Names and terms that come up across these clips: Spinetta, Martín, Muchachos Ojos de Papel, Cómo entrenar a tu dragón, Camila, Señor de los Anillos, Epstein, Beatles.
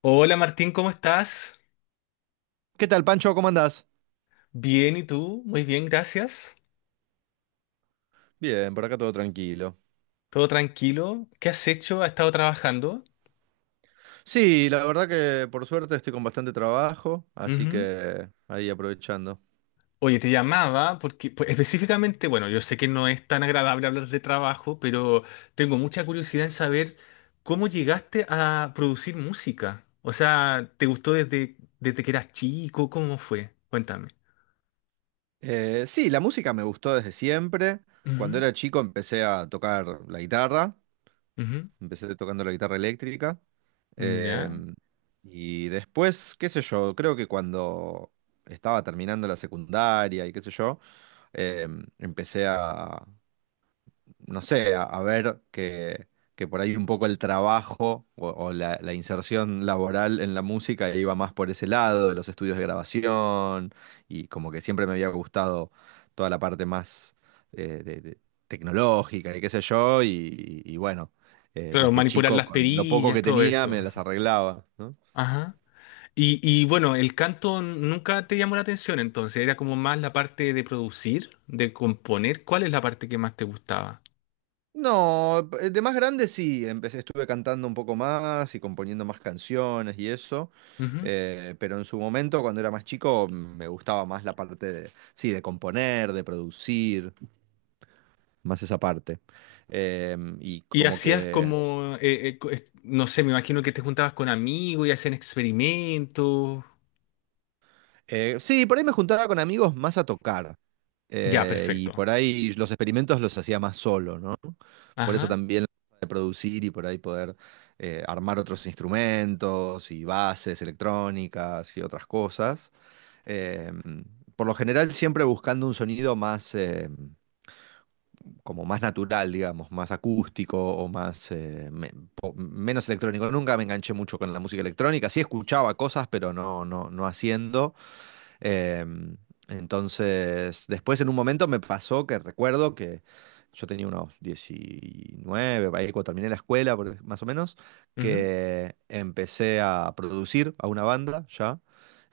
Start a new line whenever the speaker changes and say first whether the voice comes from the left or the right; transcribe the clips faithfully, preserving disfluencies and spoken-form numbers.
left: Hola Martín, ¿cómo estás?
right: ¿Qué tal, Pancho? ¿Cómo andás?
left: Bien, ¿y tú? Muy bien, gracias.
right: Bien, por acá todo tranquilo.
left: ¿Todo tranquilo? ¿Qué has hecho? ¿Has estado trabajando?
right: Sí, la verdad que por suerte estoy con bastante trabajo, así
left: Ujú.
right: que ahí aprovechando.
left: Oye, te llamaba porque pues, específicamente, bueno, yo sé que no es tan agradable hablar de trabajo, pero tengo mucha curiosidad en saber cómo llegaste a producir música. O sea, ¿te gustó desde, desde que eras chico? ¿Cómo fue? Cuéntame.
right: Eh, sí, la música me gustó desde siempre. Cuando
left: Ujú,
right: era chico empecé a tocar la guitarra, empecé tocando la guitarra eléctrica.
left: ujú. Ya.
right: em, y después, qué sé yo, creo que cuando estaba terminando la secundaria y qué sé yo, em, empecé a, no sé, a, a, ver que, que por ahí un poco el trabajo o, o, la, la inserción laboral en la música iba más por ese lado, de los estudios de grabación, y como que siempre me había gustado toda la parte más eh, de- de- tecnológica y qué sé yo, y, y bueno, eh,
left: Claro,
right: desde
left: manipular
right: chico
left: las
right: con lo poco
left: perillas,
right: que
left: todo
right: tenía
left: eso.
right: me las arreglaba, ¿no?
left: Ajá. Y, y bueno, el canto nunca te llamó la atención, entonces era como más la parte de producir, de componer. ¿Cuál es la parte que más te gustaba?
right: No, p- de más grande sí, empecé, estuve cantando un poco más y componiendo más canciones y eso,
left: Ujú.
right: eh, pero en su momento, cuando era más chico, mm, me gustaba más la parte de, sí, de componer, de producir, más esa parte. Em, y
left: Y
right: como
left: hacías
right: que,
left: como, eh, eh, co- es- no sé, me imagino que te juntabas con amigos y hacían experimentos.
right: eh, sí, por ahí me juntaba con amigos más a tocar,
left: Ya,
right: eh, y
left: perfecto.
right: por ahí los experimentos los hacía más solo, ¿no? Por eso
left: Ajá.
right: también de producir y por ahí poder eh, armar otros instrumentos y bases electrónicas y otras cosas. Eh, por lo general siempre buscando un sonido más, eh, como más natural, digamos, más acústico o más, eh, me- po- menos electrónico. Nunca me enganché mucho con la música electrónica. Sí escuchaba cosas, pero no, no, no haciendo. Em, entonces, después en un momento me pasó que recuerdo que yo tenía unos diecinueve, ahí cuando terminé la escuela, por- e, más o menos,
left: Ujú.
right: que empecé a producir a una banda ya,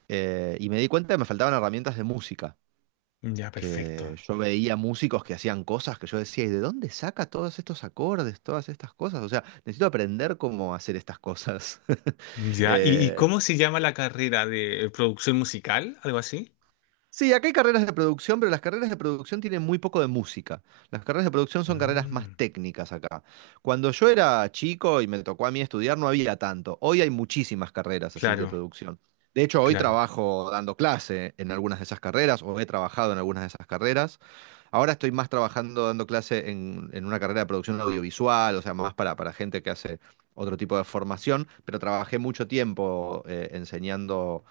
right: eh, y me di cuenta que me faltaban herramientas de música,
left: Ya, perfecto.
right: que yo veía músicos que hacían cosas que yo decía, ¿y de dónde saca todos estos acordes, todas estas cosas? O sea, necesito aprender cómo hacer estas cosas.
left: Ya. ¿Y, y
right: Eh,
left: cómo se llama la carrera de eh, producción musical? ¿Algo así?
right: Sí, acá hay carreras de producción, pero las carreras de producción tienen muy poco de música. Las carreras de producción son carreras más
left: Mm,
right: técnicas acá. Cuando yo era chico y me tocó a mí estudiar, no había tanto. Hoy hay muchísimas carreras así de
left: claro,
right: producción. De hecho, hoy
left: claro.
right: trabajo dando clase en algunas de esas carreras o he trabajado en algunas de esas carreras. Ahora estoy más trabajando, dando clase en, en, una carrera de producción audiovisual, o sea, más para, para gente que hace otro tipo de formación, pero trabajé mucho tiempo eh, enseñando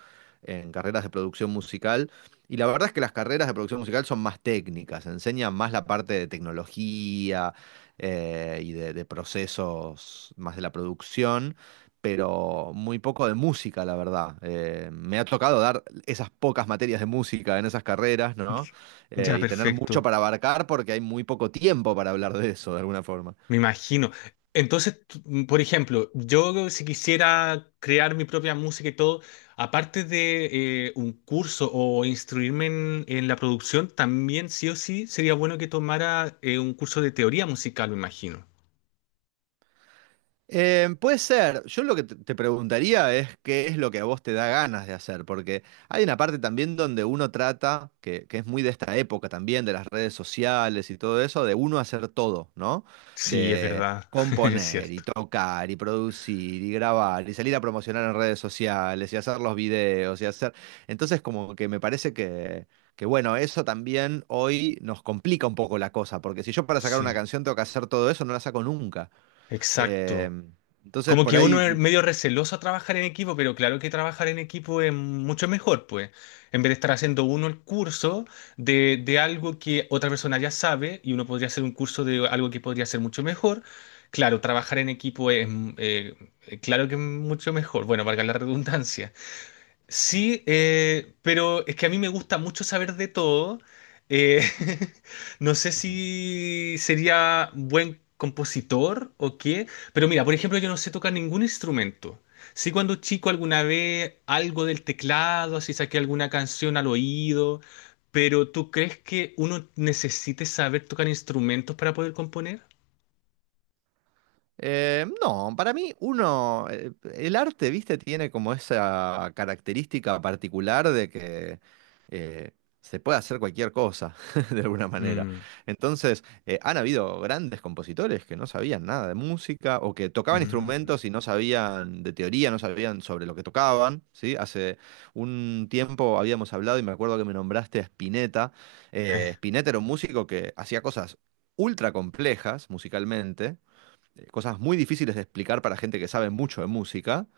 right: en carreras de producción musical. Y la verdad es que las carreras de producción musical son más técnicas, enseñan más la parte de tecnología eh, y de, de procesos más de la producción, pero muy poco de música, la verdad. Eh, me ha tocado dar esas pocas materias de música en esas carreras, ¿no?
left: Ya,
right: Eh, y tener mucho
left: perfecto.
right: para abarcar porque hay muy poco tiempo para hablar de eso de alguna forma.
left: Me imagino. Entonces, tú- mm, por ejemplo, yo si quisiera crear mi propia música y todo, aparte de eh, un curso o instruirme en, en la producción, también sí o sí sería bueno que tomara eh, un curso de teoría musical, me imagino.
right: Eh, puede ser. Yo lo que te te preguntaría es qué es lo que a vos te da ganas de hacer, porque hay una parte también donde uno trata, que, que es muy de esta época también, de las redes sociales y todo eso, de uno hacer todo, ¿no?
left: Sí, es
right: De
left: verdad, es
right: componer y
left: cierto.
right: tocar y producir y grabar y salir a promocionar en redes sociales y hacer los videos y hacer. Entonces como que me parece que. Que bueno, eso también hoy nos complica un poco la cosa, porque si yo para sacar
left: Sí,
right: una canción tengo que hacer todo eso, no la saco nunca. Eh,
left: exacto.
right: entonces,
left: Como
right: por
left: que
right: ahí.
left: uno
right: Mm,
left: es medio receloso a trabajar en equipo, pero claro que trabajar en equipo es mucho mejor, pues. En vez de estar haciendo uno el curso de, de algo que otra persona ya sabe y uno podría hacer un curso de algo que podría ser mucho mejor. Claro, trabajar en equipo es, mm, eh, claro que es mucho mejor. Bueno, valga la redundancia. Sí, eh, pero es que a mí me gusta mucho saber de todo. Eh, no sé
right: ujú.
left: si sería buen compositor o qué, pero mira, por ejemplo, yo no sé tocar ningún instrumento. Sí, cuando chico alguna vez algo del teclado, así saqué alguna canción al oído, pero ¿tú crees que uno necesite saber tocar instrumentos para poder componer?
right: Eh, no, para mí uno, eh, el arte, viste, tiene como esa característica particular de que eh, se puede hacer cualquier cosa, de alguna manera.
left: Mm,
right: Entonces, eh, han habido grandes compositores que no sabían nada de música o que tocaban
left: mm,
right: instrumentos y no sabían de teoría, no sabían sobre lo que tocaban, ¿sí? Hace un tiempo habíamos hablado y me acuerdo que me nombraste a Spinetta. Eh,
left: eh,
right: Spinetta era un músico que hacía cosas ultra complejas musicalmente eh, cosas muy difíciles de explicar para gente que sabe mucho de música.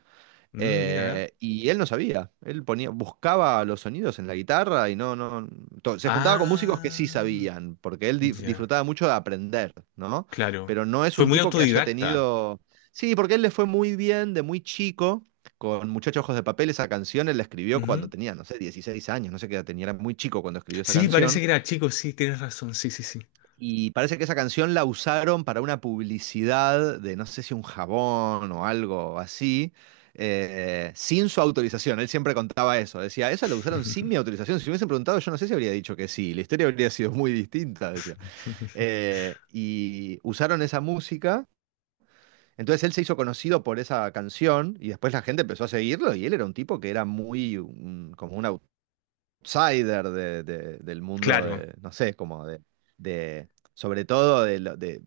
left: mm, mira.
right: eh, Y él no sabía. Él ponía, buscaba los sonidos en la guitarra y no, no. To- se juntaba con músicos que sí
left: Ah,
right: sabían, porque él di-
left: ya.
right: disfrutaba mucho de aprender, ¿no?
left: Claro.
right: Pero no es
left: Fue
right: un
left: muy
right: tipo que haya
left: autodidacta.
right: tenido. Sí, porque él le fue muy bien de muy chico. Con Muchachos Ojos de Papel, esa canción él la escribió cuando
left: Ujú.
right: tenía, no sé, dieciséis años, no sé qué edad tenía, era muy chico cuando escribió esa
left: Sí, parece
right: canción.
left: que era chico, sí, tienes razón, sí, sí, sí.
right: Y parece que esa canción la usaron para una publicidad de no sé si un jabón o algo así, eh, sin su autorización. Él siempre contaba eso. Decía, eso lo usaron sin mi autorización. Si me hubiesen preguntado, yo no sé si habría dicho que sí. La historia habría sido muy distinta, decía. Eh, y usaron esa música. Entonces él se hizo conocido por esa canción y después la gente empezó a seguirlo y él era un tipo que era muy un- como una outsider de- de- del mundo
left: Claro.
right: de, no sé, como de, de- sobre todo de, lo- de,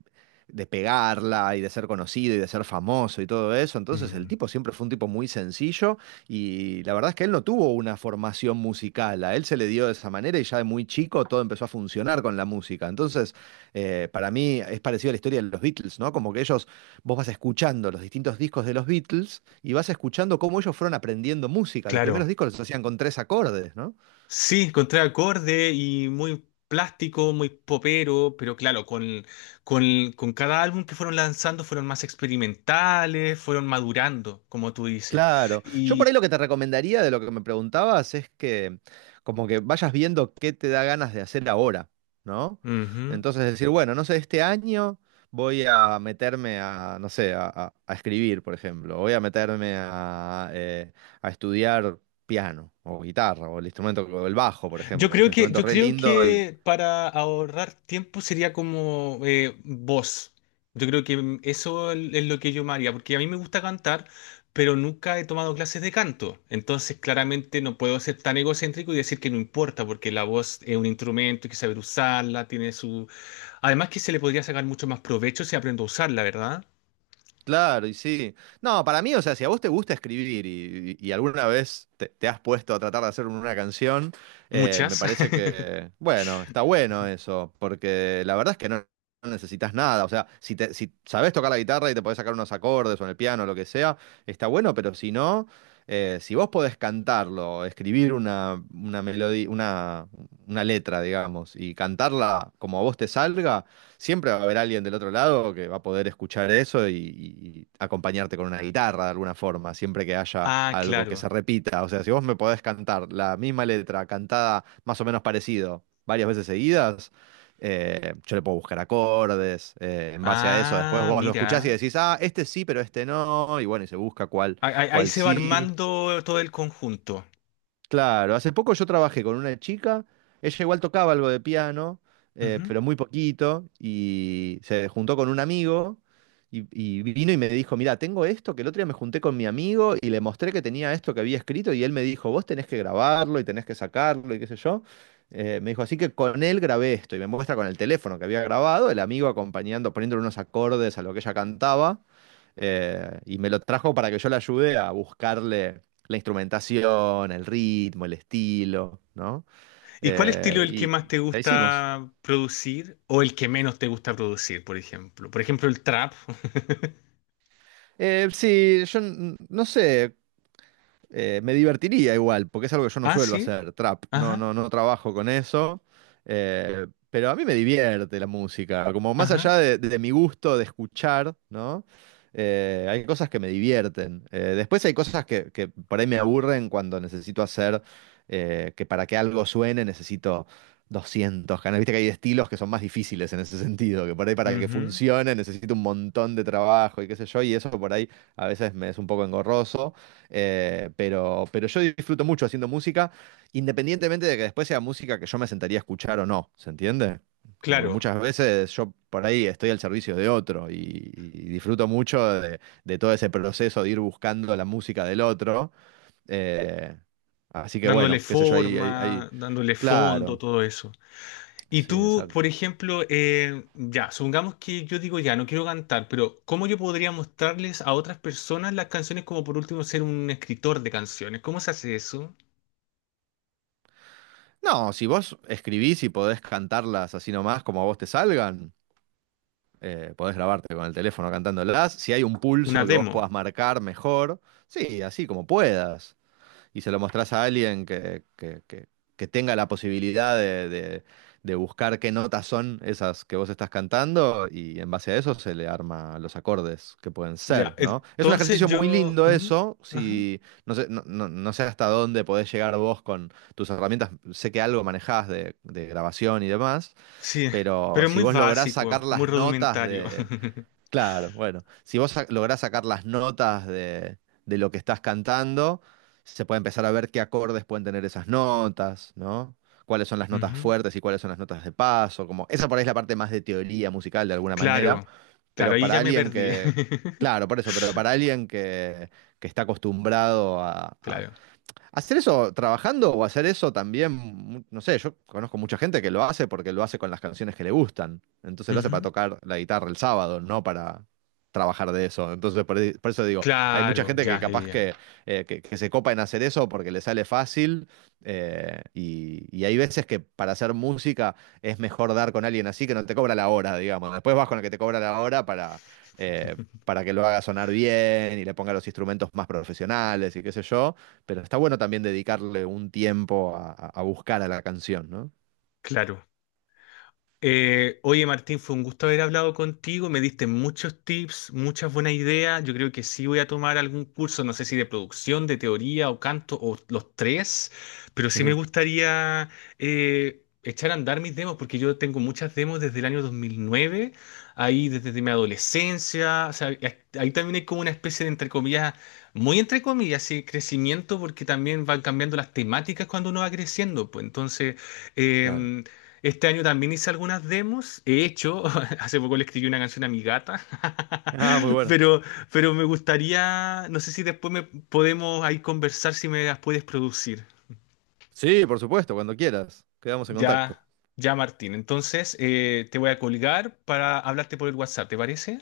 right: de pegarla y de ser conocido y de ser famoso y todo eso. Entonces el
left: Mm,
right: tipo siempre fue un tipo muy sencillo y la verdad es que él no tuvo una formación musical, a él se le dio de esa manera y ya de muy chico todo empezó a funcionar con la música. Entonces, eh, para mí es parecido a la historia de los Beatles, ¿no? Como que ellos, vos vas escuchando los distintos discos de los Beatles y vas escuchando cómo ellos fueron aprendiendo música. Los
left: claro.
right: primeros discos los hacían con tres acordes, ¿no?
left: Sí, encontré acorde y muy plástico, muy popero, pero claro, con, con, con cada álbum que fueron lanzando fueron más experimentales, fueron madurando, como tú dices.
right: Claro. Yo por ahí
left: Y,
right: lo que te recomendaría de lo que me preguntabas es que como que vayas viendo qué te da ganas de hacer ahora, ¿no?
left: ujú.
right: Entonces decir, bueno, no sé, este año voy a meterme a, no sé, a, a- a escribir, por ejemplo. Voy a meterme a, eh, a estudiar piano o guitarra o el instrumento, o el bajo, por
left: Yo
right: ejemplo, que es
left: creo
right: un
left: que,
right: instrumento
left: yo
right: re
left: creo
right: lindo.
left: que para ahorrar tiempo sería como eh, voz. Yo creo que mm, eso es es lo que yo me haría, porque a mí me gusta cantar, pero nunca he tomado clases de canto. Entonces, claramente no puedo ser tan egocéntrico y decir que no importa, porque la voz es un instrumento, hay que saber usarla, tiene su... Además que se le podría sacar mucho más provecho si aprendo a usarla, ¿verdad?
right: Claro, y sí. No, para mí, o sea, si a vos te gusta escribir y, y- y alguna vez te, te, has puesto a tratar de hacer una canción, eh, me
left: Muchas.
right: parece que, bueno, está bueno eso, porque la verdad es que no, no necesitas nada. O sea, si, te, si sabés tocar la guitarra y te podés sacar unos acordes o en el piano, lo que sea, está bueno, pero si no, eh, si vos podés cantarlo, escribir una, una melodía, una, una letra, digamos, y cantarla como a vos te salga siempre va a haber alguien del otro lado que va a poder escuchar eso y, y acompañarte con una guitarra de alguna forma, siempre que haya
left: Ah,
right: algo que
left: claro.
right: se repita. O sea, si vos me podés cantar la misma letra cantada más o menos parecido varias veces seguidas, eh, yo le puedo buscar acordes, eh, en base a eso después
left: Ah,
right: vos lo escuchás y
left: mira.
right: decís, ah, este sí, pero este no, y bueno, y se busca cuál,
left: Ahí, ahí- ahí
right: cuál
left: se va
right: sí.
left: armando todo el conjunto.
right: Claro, hace poco yo trabajé con una chica, ella igual tocaba algo de piano, eh, pero muy poquito, y se juntó con un amigo y, y vino y me dijo, mira, tengo esto, que el otro día me junté con mi amigo y le mostré que tenía esto que había escrito y él me dijo, vos tenés que grabarlo y tenés que sacarlo y qué sé yo. Eh, me dijo, así que con él grabé esto y me muestra con el teléfono que había grabado, el amigo acompañando, poniéndole unos acordes a lo que ella cantaba. Eh, y me lo trajo para que yo le ayude a buscarle la instrumentación, el ritmo, el estilo, ¿no?
left: ¿Y cuál estilo
right: Eh,
left: es el que
right: y
left: más te
right: la hicimos.
left: gusta producir o el que menos te gusta producir, por ejemplo? Por ejemplo, el trap.
right: Eh, sí, yo n- no sé. Eh, me divertiría igual, porque es algo que yo no
left: Ah,
right: suelo
left: sí.
right: hacer, trap. No, no,
left: Ajá,
right: no trabajo con eso. Eh, pero a mí me divierte la música. Como más allá
left: ajá.
right: de, de, mi gusto de escuchar, ¿no? Eh, hay cosas que me divierten. Eh, después hay cosas que, que por ahí me aburren cuando necesito hacer, eh, que para que algo suene necesito doscientos canales. Viste que hay estilos que son más difíciles en ese sentido, que por ahí para que
left: Ujú.
right: funcione necesito un montón de trabajo y qué sé yo, y eso por ahí a veces me es un poco engorroso. Eh, pero, pero yo disfruto mucho haciendo música, independientemente de que después sea música que yo me sentaría a escuchar o no, ¿se entiende? Como que
left: Claro,
right: muchas veces yo por ahí estoy al servicio de otro y, y disfruto mucho de, de todo ese proceso de ir buscando la música del otro. eh, Así que
left: dándole
right: bueno, qué sé yo, ahí, ahí,
left: forma,
right: ahí-
left: dándole fondo,
right: claro,
left: todo eso. Y
right: sí,
left: tú, por
right: exacto.
left: ejemplo, eh, ya, supongamos que yo digo ya, no quiero cantar, pero ¿cómo yo podría mostrarles a otras personas las canciones como por último ser un escritor de canciones? ¿Cómo se hace eso?
right: No, si vos escribís y podés cantarlas así nomás como a vos te salgan. Eh, podés grabarte con el teléfono cantándolas. Si hay un
left: Una
right: pulso que vos
left: demo.
right: puedas marcar mejor, sí, así como puedas. Y se lo mostrás a alguien que, que- que- que tenga la posibilidad de, de- de buscar qué notas son esas que vos estás cantando y en base a eso se le arma los acordes que pueden
left: Ya,
right: ser, ¿no? Es un
left: entonces
right: ejercicio muy
left: yo...
right: lindo
left: ujú,
right: eso,
left: ajá.
right: si no sé, no, no- no sé hasta dónde podés llegar vos con tus herramientas, sé que algo manejás de de grabación y demás,
left: Sí,
right: pero
left: pero
right: si
left: muy
right: vos lográs
left: básico,
right: sacar
left: muy
right: las notas
left: rudimentario.
right: de. Claro, bueno, si vos sa- lográs sacar las notas de, de, lo que estás cantando, se puede empezar a ver qué acordes pueden tener esas notas, ¿no? Cuáles son las notas
left: Ujú.
right: fuertes y cuáles son las notas de paso, como esa por ahí es la parte más de teoría musical de alguna manera,
left: Claro,
right: pero
left: claro, ahí
right: para
left: ya me
right: alguien
left: perdí.
right: que, claro, por eso, pero para alguien que, que está acostumbrado.
left: Claro.
right: ¿Hacer eso trabajando o hacer eso también? mu- No sé, yo conozco mucha gente que lo hace porque lo hace con las canciones que le gustan. Entonces lo hace para
left: Ujú.
right: tocar la guitarra el sábado, no para trabajar de eso. Entonces por, ahí- por eso digo, hay mucha
left: Claro,
right: gente que
left: ya, ya,
right: capaz
left: ya.
right: que, eh, que, que se copa en hacer eso porque le sale fácil. eh, y, y hay veces que para hacer música es mejor dar con alguien así que no te cobra la hora, digamos. Después vas con el que te cobra la hora para, eh, para que lo haga sonar bien y le ponga los instrumentos más profesionales y qué sé yo. Pero está bueno también dedicarle un tiempo a, a- a buscar a la canción, ¿no?
left: Claro. Eh, oye Martín, fue un gusto haber hablado contigo, me diste muchos tips, muchas buenas ideas, yo creo que sí voy a tomar algún curso, no sé si de producción, de teoría o canto o los tres, pero sí me gustaría eh, echar a andar mis demos porque yo tengo muchas demos desde el año dos mil nueve, ahí desde mi adolescencia, o sea, ahí ahí también hay como una especie de entre comillas, muy entre comillas, sí, crecimiento porque también van cambiando las temáticas cuando uno va creciendo, pues entonces...
right: Claro.
left: em, este año también hice algunas demos. He hecho, hace poco le escribí una canción a mi gata,
right: Ah, muy bueno.
left: pero, pero me gustaría, no sé si después me podemos ahí conversar si me las puedes producir.
right: Sí, por supuesto, cuando quieras. Quedamos en contacto.
left: Ya, ya Martín. Entonces, eh, te voy a colgar para hablarte por el WhatsApp, ¿te parece?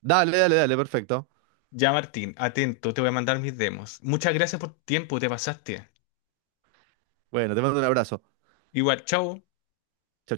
right: Dale, dale, dale, perfecto.
left: Ya Martín, atento, te voy a mandar mis demos. Muchas gracias por tu tiempo, te pasaste.
right: Bueno, te mando un abrazo.
left: Igual, chao.
right: Chau,